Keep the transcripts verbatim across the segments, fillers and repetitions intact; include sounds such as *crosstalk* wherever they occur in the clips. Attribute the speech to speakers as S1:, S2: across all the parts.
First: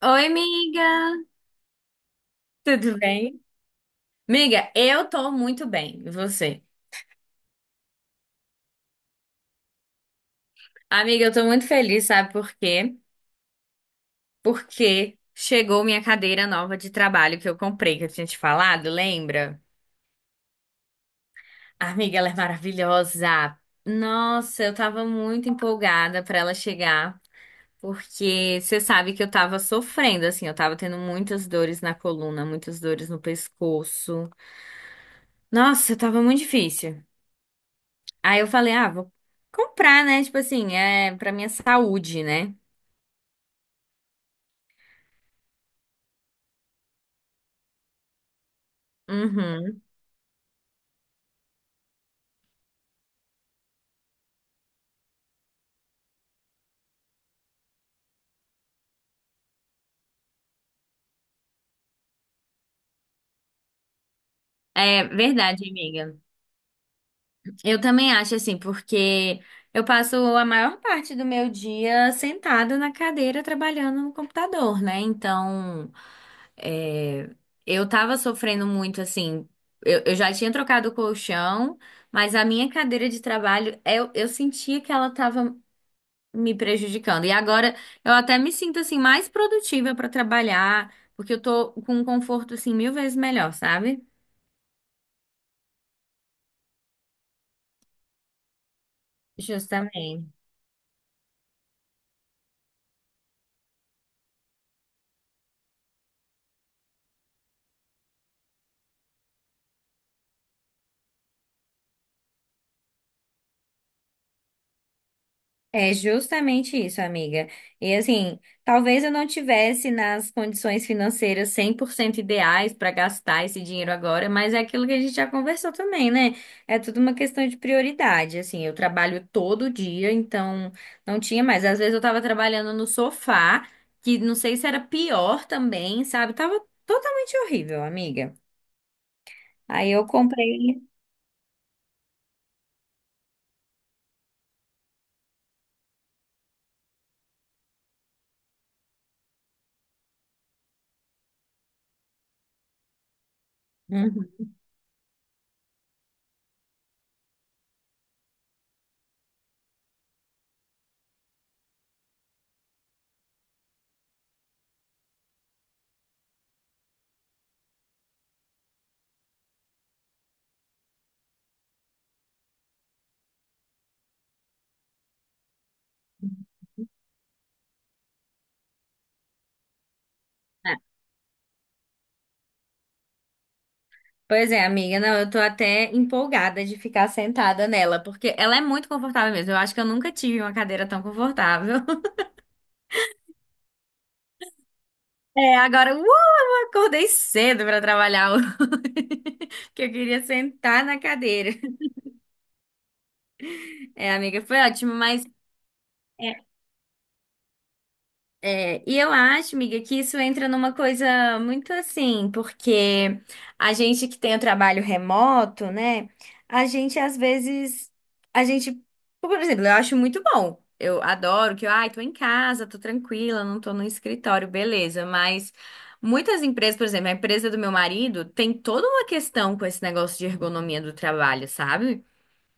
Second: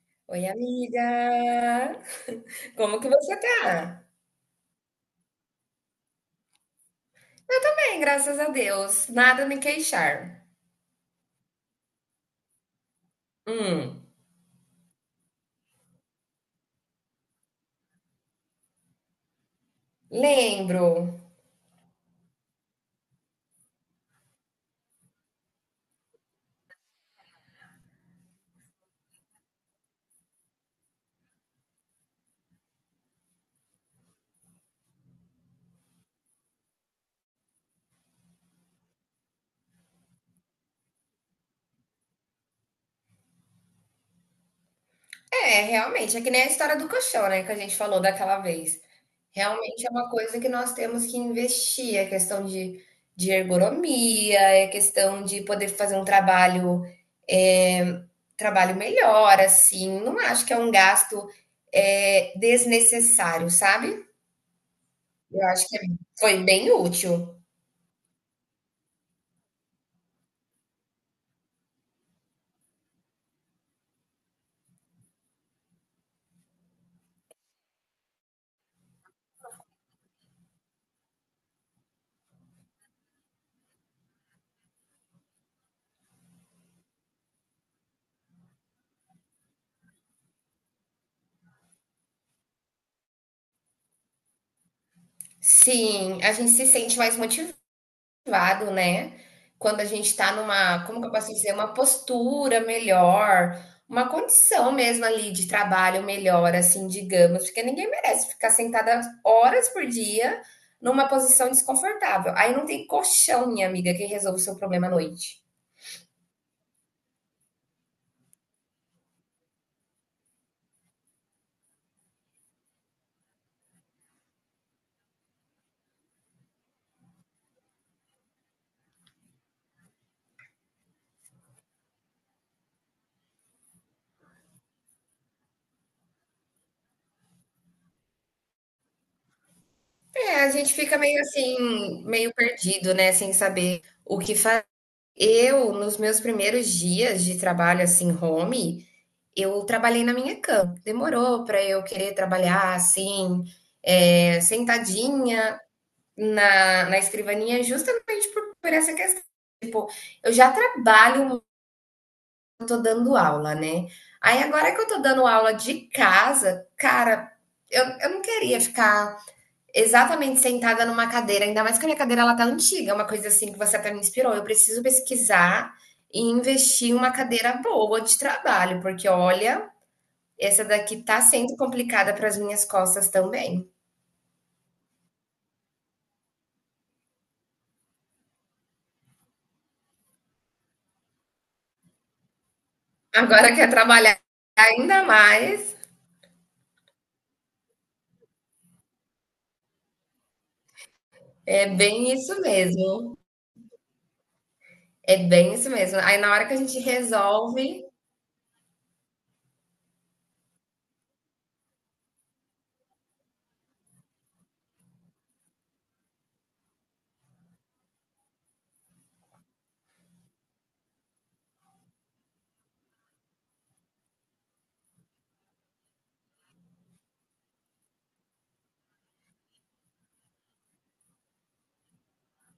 S1: Oi,
S2: Oi,
S1: amiga!
S2: amiga! *laughs*
S1: Tudo
S2: Como que você
S1: bem?
S2: tá?
S1: Amiga, eu tô muito bem, e você?
S2: Eu também, graças a Deus. Nada a me queixar.
S1: Amiga, eu tô muito feliz, sabe por quê?
S2: Hum,
S1: Porque chegou minha cadeira nova de trabalho que eu comprei, que eu tinha te falado, lembra?
S2: lembro.
S1: Amiga, ela é maravilhosa! Nossa, eu tava muito empolgada pra ela chegar, porque você sabe que eu tava sofrendo, assim, eu tava tendo muitas dores na coluna, muitas dores no pescoço. Nossa, tava muito difícil. Aí eu falei, ah, vou comprar, né? Tipo assim, é pra minha saúde, né?
S2: É, realmente, é que nem a história do colchão, né, que a gente falou daquela vez.
S1: Uhum.
S2: Realmente é uma coisa que nós temos que investir, é questão de, de ergonomia, é questão de poder fazer um trabalho, é, trabalho melhor, assim. Não acho que é um gasto, é, desnecessário, sabe?
S1: É
S2: Eu
S1: verdade,
S2: acho que é,
S1: amiga.
S2: foi bem útil.
S1: Eu também acho assim, porque eu passo a maior parte do meu dia sentada na cadeira trabalhando no computador, né? Então, é, eu tava sofrendo muito assim. Eu, eu já tinha trocado o colchão, mas a minha cadeira de trabalho, eu, eu sentia que ela tava me prejudicando. E agora eu até me sinto assim mais produtiva para trabalhar, porque eu tô com um conforto assim mil vezes melhor, sabe?
S2: Sim, a gente se sente mais motivado, né? Quando a gente
S1: Justamente.
S2: está numa, como que eu posso dizer, uma postura melhor, uma condição mesmo ali de trabalho melhor, assim, digamos, porque ninguém merece ficar sentada horas por dia numa posição desconfortável. Aí não tem colchão, minha amiga, que resolve o seu problema à noite.
S1: É justamente isso, amiga. E assim, talvez eu não tivesse nas condições financeiras cem por cento ideais para gastar esse dinheiro agora, mas é aquilo que a gente já conversou também, né? É tudo uma questão de prioridade. Assim, eu trabalho todo dia, então não tinha mais. Às vezes eu tava trabalhando no sofá, que não sei se era pior também, sabe? Tava totalmente horrível, amiga. Aí eu
S2: É, a gente
S1: comprei.
S2: fica meio assim, meio perdido, né? Sem saber o que fazer. Eu, nos meus primeiros dias de trabalho, assim, home, eu trabalhei na minha cama. Demorou para eu querer trabalhar assim, eh,
S1: Uhum.
S2: sentadinha na, na escrivaninha, justamente por, por essa questão. Tipo, eu já trabalho, muito, eu tô dando aula, né? Aí agora que eu tô dando aula de casa, cara, eu, eu não queria ficar exatamente sentada numa cadeira, ainda mais que a minha cadeira ela tá antiga, é uma coisa assim que você até me inspirou. Eu preciso pesquisar e investir em uma cadeira boa de trabalho, porque olha, essa daqui tá sendo complicada para as minhas costas também.
S1: Pois é, amiga, não, eu tô até empolgada de ficar sentada nela, porque ela é muito confortável mesmo. Eu acho que eu nunca tive uma cadeira tão confortável. *laughs*
S2: Agora quer trabalhar ainda
S1: É,
S2: mais.
S1: agora, uh, acordei cedo pra trabalhar, hoje, *laughs* que eu queria sentar na cadeira.
S2: É bem isso mesmo.
S1: É, amiga, foi ótimo,
S2: É
S1: mas é,
S2: bem isso mesmo. Aí na hora que a gente resolve,
S1: é, e eu acho, amiga, que isso entra numa coisa muito assim, porque a gente que tem o trabalho remoto, né? A gente às vezes, a gente, por exemplo, eu acho muito bom. Eu adoro que eu, ai, tô em casa, tô tranquila, não tô no escritório, beleza. Mas muitas empresas, por exemplo, a empresa do meu marido tem toda uma questão com esse negócio de ergonomia do trabalho, sabe?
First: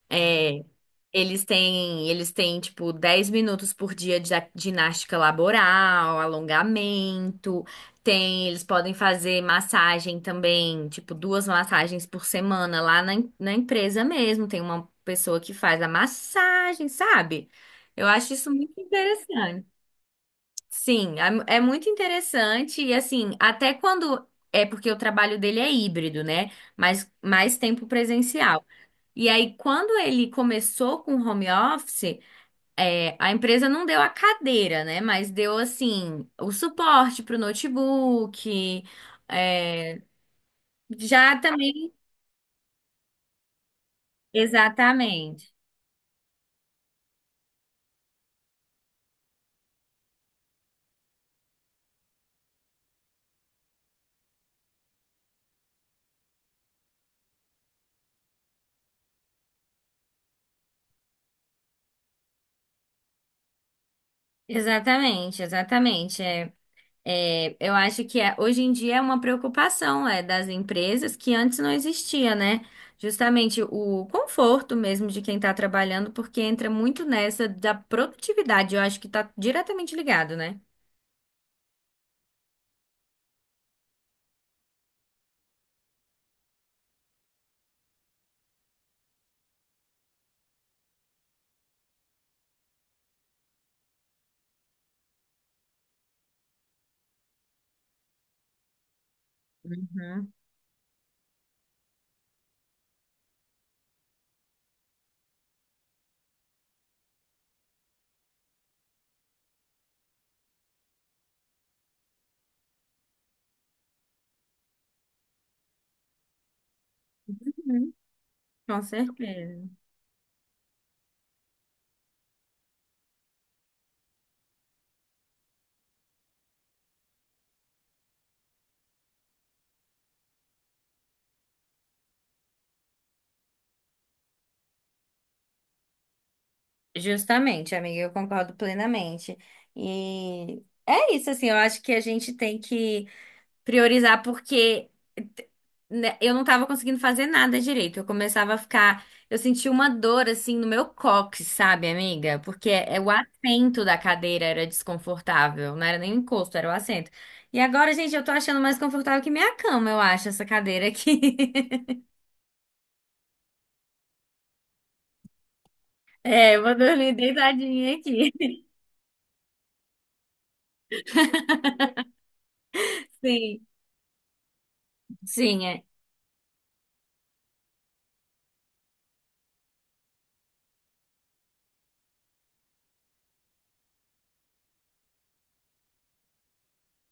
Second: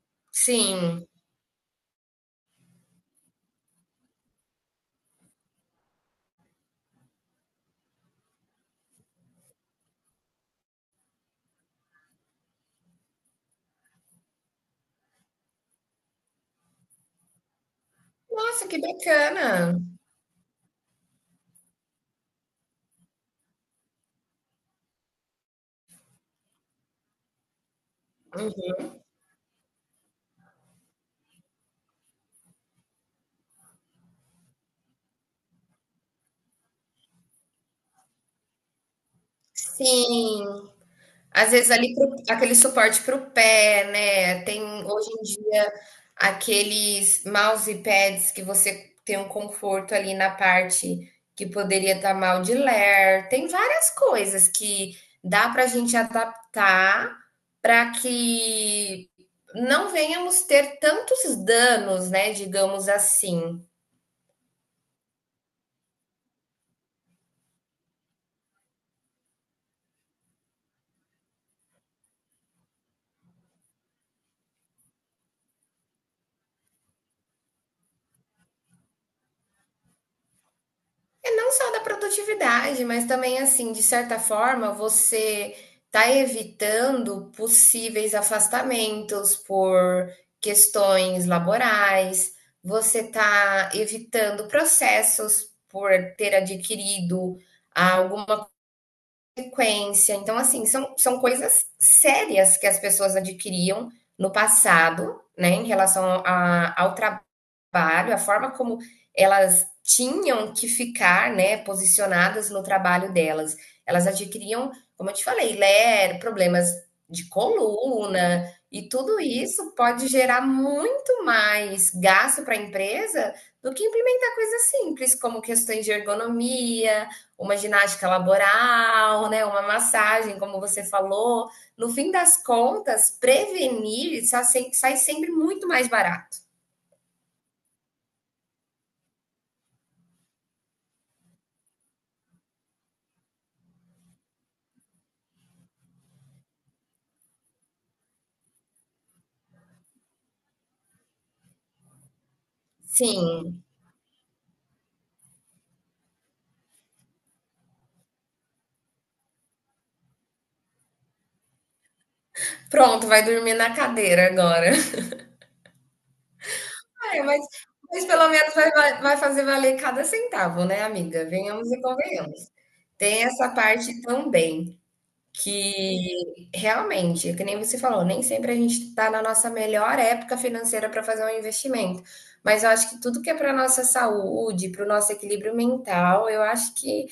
S1: É,
S2: sim.
S1: eles têm, eles têm, tipo, dez minutos por dia de a- ginástica laboral, alongamento. Tem, eles podem fazer massagem também, tipo, duas massagens por semana lá na, em- na empresa mesmo. Tem uma pessoa que faz a massagem, sabe? Eu acho isso
S2: Nossa,
S1: muito
S2: que
S1: interessante.
S2: bacana.
S1: Sim, é, é muito interessante. E assim, até quando. É porque o trabalho dele é híbrido, né? Mas mais tempo presencial. E aí, quando ele começou com o home office, é, a empresa não deu a cadeira, né? Mas deu, assim, o suporte para o notebook. É,
S2: Sim.
S1: já
S2: Às vezes
S1: também.
S2: ali pro aquele suporte para o pé, né, tem hoje em
S1: Exatamente.
S2: dia aqueles mousepads que você tem um conforto ali na parte que poderia estar mal de ler, tem várias coisas que dá para a gente adaptar para que não venhamos ter tantos danos, né, digamos assim.
S1: Exatamente, exatamente. É, é, eu acho que é- hoje em dia é uma preocupação é, das empresas que antes não existia, né? Justamente o conforto mesmo de quem está trabalhando, porque entra muito nessa da produtividade. Eu acho que está diretamente ligado, né?
S2: É não só da produtividade, mas também assim, de certa forma, você está evitando possíveis afastamentos por questões laborais, você está evitando processos por ter adquirido alguma consequência.
S1: Uhum.
S2: Então, assim, são, são coisas sérias que as pessoas adquiriam no passado, né, em relação a- ao trabalho trabalho, a forma como elas tinham que ficar, né, posicionadas no trabalho delas. Elas adquiriam, como eu te falei, LER, problemas de
S1: Hum.
S2: coluna,
S1: Com
S2: e tudo
S1: certeza.
S2: isso pode gerar muito mais gasto para a empresa do que implementar coisas simples, como questões de ergonomia, uma ginástica laboral, né, uma massagem, como você falou. No fim das contas, prevenir sai sempre muito mais barato.
S1: Justamente, amiga, eu concordo plenamente. E é isso, assim, eu acho que a gente tem que priorizar, porque né, eu não tava conseguindo fazer nada direito. Eu começava a ficar. Eu senti uma dor, assim, no meu cóccix, sabe, amiga? Porque é, o
S2: Sim.
S1: assento da cadeira era desconfortável, não era nem o encosto, era o assento. E agora, gente, eu tô achando mais confortável que minha cama, eu acho, essa cadeira aqui. *laughs*
S2: Pronto, vai dormir na cadeira agora. *laughs*
S1: É, eu vou dormir
S2: É, mas,
S1: deitadinha
S2: mas pelo
S1: aqui.
S2: menos vai, vai- vai fazer valer cada centavo, né, amiga? Venhamos e convenhamos.
S1: *laughs*
S2: Tem essa
S1: Sim,
S2: parte também
S1: sim, é,
S2: que realmente, que nem você falou, nem sempre a gente está na nossa melhor época financeira para fazer um investimento. Mas eu acho que tudo que é para nossa saúde, para o nosso equilíbrio mental, eu acho que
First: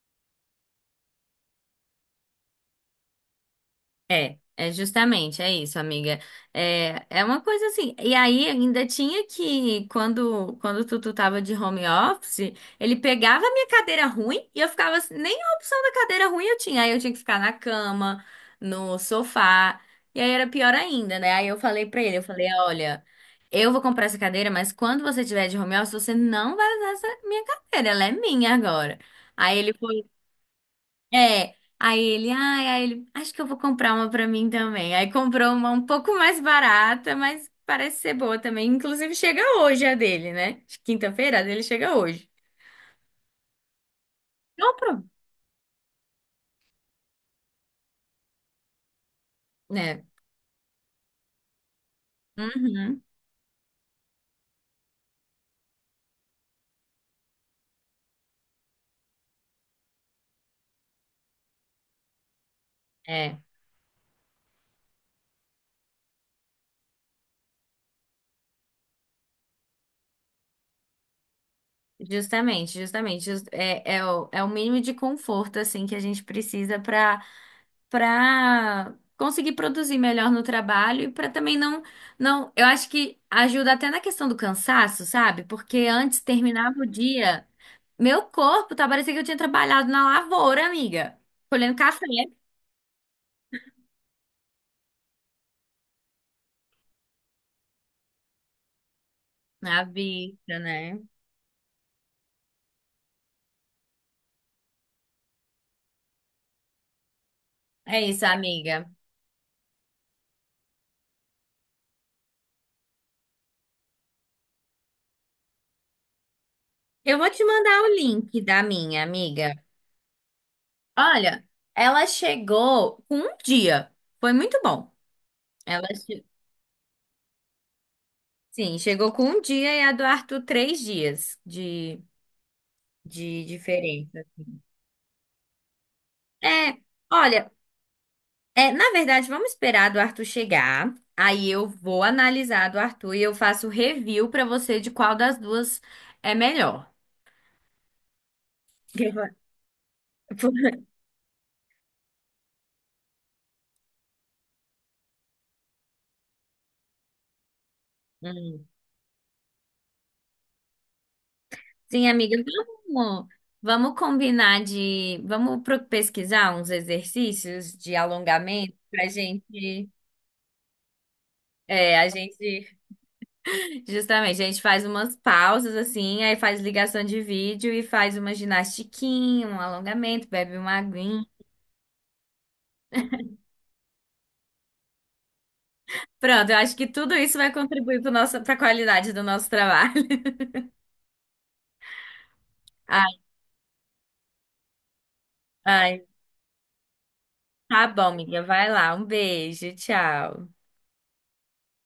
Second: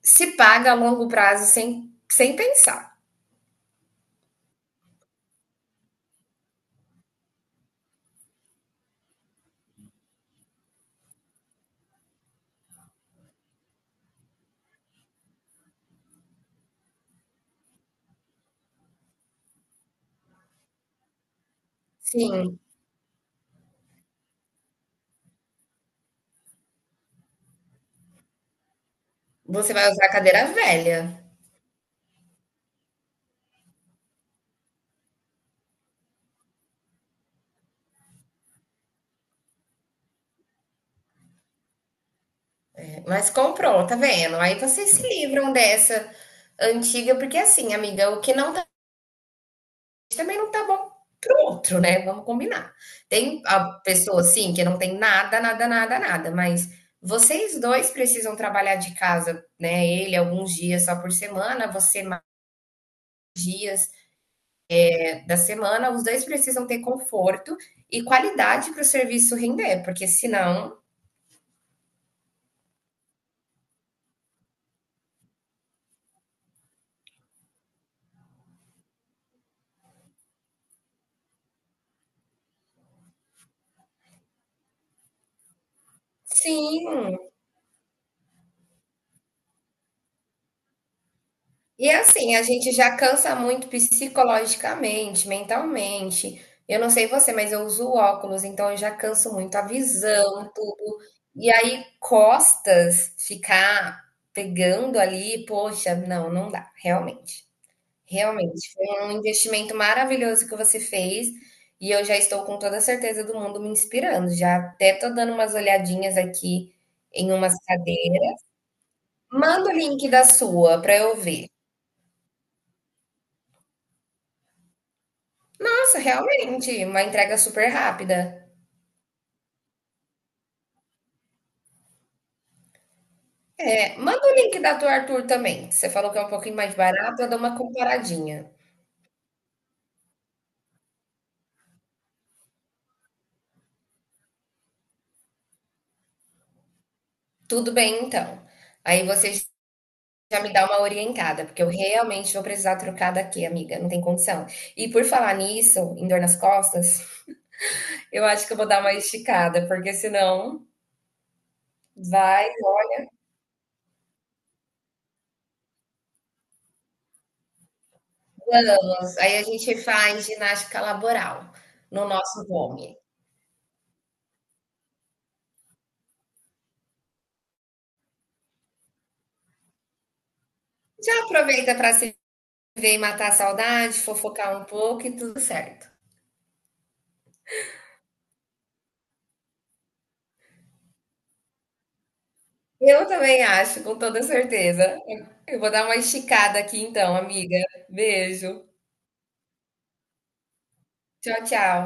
S2: se paga a longo prazo sem, sem pensar.
S1: é, é justamente, é isso, amiga. É, é uma coisa assim. E aí ainda tinha que, quando, quando o Tutu tava de home office, ele pegava a minha cadeira ruim e eu ficava assim, nem a opção da cadeira ruim eu tinha. Aí eu tinha que ficar na cama, no sofá. E aí era pior ainda, né? Aí eu falei pra ele, eu falei,
S2: Sim,
S1: olha, eu vou comprar essa cadeira, mas quando você tiver de home office, você não vai usar essa minha cadeira, ela é minha agora. Aí ele
S2: você vai
S1: foi
S2: usar a cadeira velha.
S1: é, aí ele, ai, aí ele, acho que eu vou comprar uma pra mim também. Aí comprou uma um pouco mais barata, mas parece ser boa também. Inclusive chega hoje a dele, né? Quinta-feira a dele chega hoje.
S2: Mas comprou, tá vendo? Aí vocês se
S1: Compro,
S2: livram dessa antiga, porque assim, amiga, o que não tá
S1: né?
S2: também não tá bom pro outro, né? Vamos combinar.
S1: Uhum.
S2: Tem a pessoa assim que não tem nada, nada, nada, nada, mas vocês dois precisam trabalhar de casa, né? Ele alguns dias só por semana, você mais
S1: É,
S2: dias eh, da semana, os dois precisam ter conforto e qualidade para o serviço render, porque senão,
S1: justamente, justamente. Jus- É, é, o, é o mínimo de conforto assim que a gente precisa para para conseguir produzir melhor no trabalho e para também não, não, eu acho que ajuda até na questão do cansaço, sabe? Porque antes terminava o
S2: sim.
S1: dia, meu corpo tá parecendo que eu tinha trabalhado na lavoura, amiga, colhendo
S2: E
S1: café
S2: assim, a gente já cansa muito psicologicamente, mentalmente. Eu não sei você, mas eu uso óculos, então eu já canso muito a
S1: na
S2: visão,
S1: vista,
S2: tudo.
S1: né?
S2: E aí, costas, ficar pegando ali, poxa, não, não dá, realmente.
S1: É isso,
S2: Realmente,
S1: amiga.
S2: foi um investimento maravilhoso que você fez e eu já estou com toda a certeza do mundo me inspirando. Já até tô dando umas olhadinhas aqui
S1: Eu vou
S2: em
S1: te
S2: umas
S1: mandar o link
S2: cadeiras.
S1: da minha amiga.
S2: Manda o link da sua para eu ver.
S1: Olha, ela chegou com um dia. Foi muito bom. Ela,
S2: Nossa,
S1: che-
S2: realmente, uma entrega super rápida.
S1: sim, chegou com um dia e a do Arthur três dias de de
S2: É, manda
S1: diferença.
S2: o link da tua Arthur também. Você falou que é um pouquinho mais
S1: É,
S2: barato, eu dou
S1: olha,
S2: uma comparadinha.
S1: é, na verdade, vamos esperar do Arthur chegar. Aí eu vou analisar do Arthur e eu faço review pra você de qual das duas é melhor.
S2: Tudo bem, então. Aí
S1: Eu
S2: você
S1: vou-
S2: já me dá uma
S1: *laughs*
S2: orientada, porque eu realmente vou precisar trocar daqui, amiga. Não tem condição. E por falar nisso, em dor nas costas, eu acho que eu
S1: Hum.
S2: vou dar uma esticada, porque senão
S1: Sim, amiga,
S2: vai.
S1: vamos, vamos combinar de, vamos pro- pesquisar uns exercícios de alongamento pra
S2: Aí a gente
S1: gente,
S2: faz ginástica laboral
S1: é, a
S2: no nosso
S1: gente,
S2: home.
S1: *laughs* justamente, a gente faz umas pausas assim, aí faz ligação de vídeo e faz uma ginastiquinha, um alongamento, bebe uma
S2: Já
S1: aguinha.
S2: aproveita para se ver e matar a saudade, fofocar um pouco e tudo certo.
S1: Pronto, eu acho que tudo isso vai contribuir para a qualidade do nosso trabalho. *laughs*
S2: Eu
S1: Ai,
S2: também acho, com toda certeza. Eu vou dar uma
S1: ai.
S2: esticada aqui então, amiga.
S1: Tá bom, amiga.
S2: Beijo.
S1: Vai lá. Um beijo. Tchau.
S2: Tchau, tchau.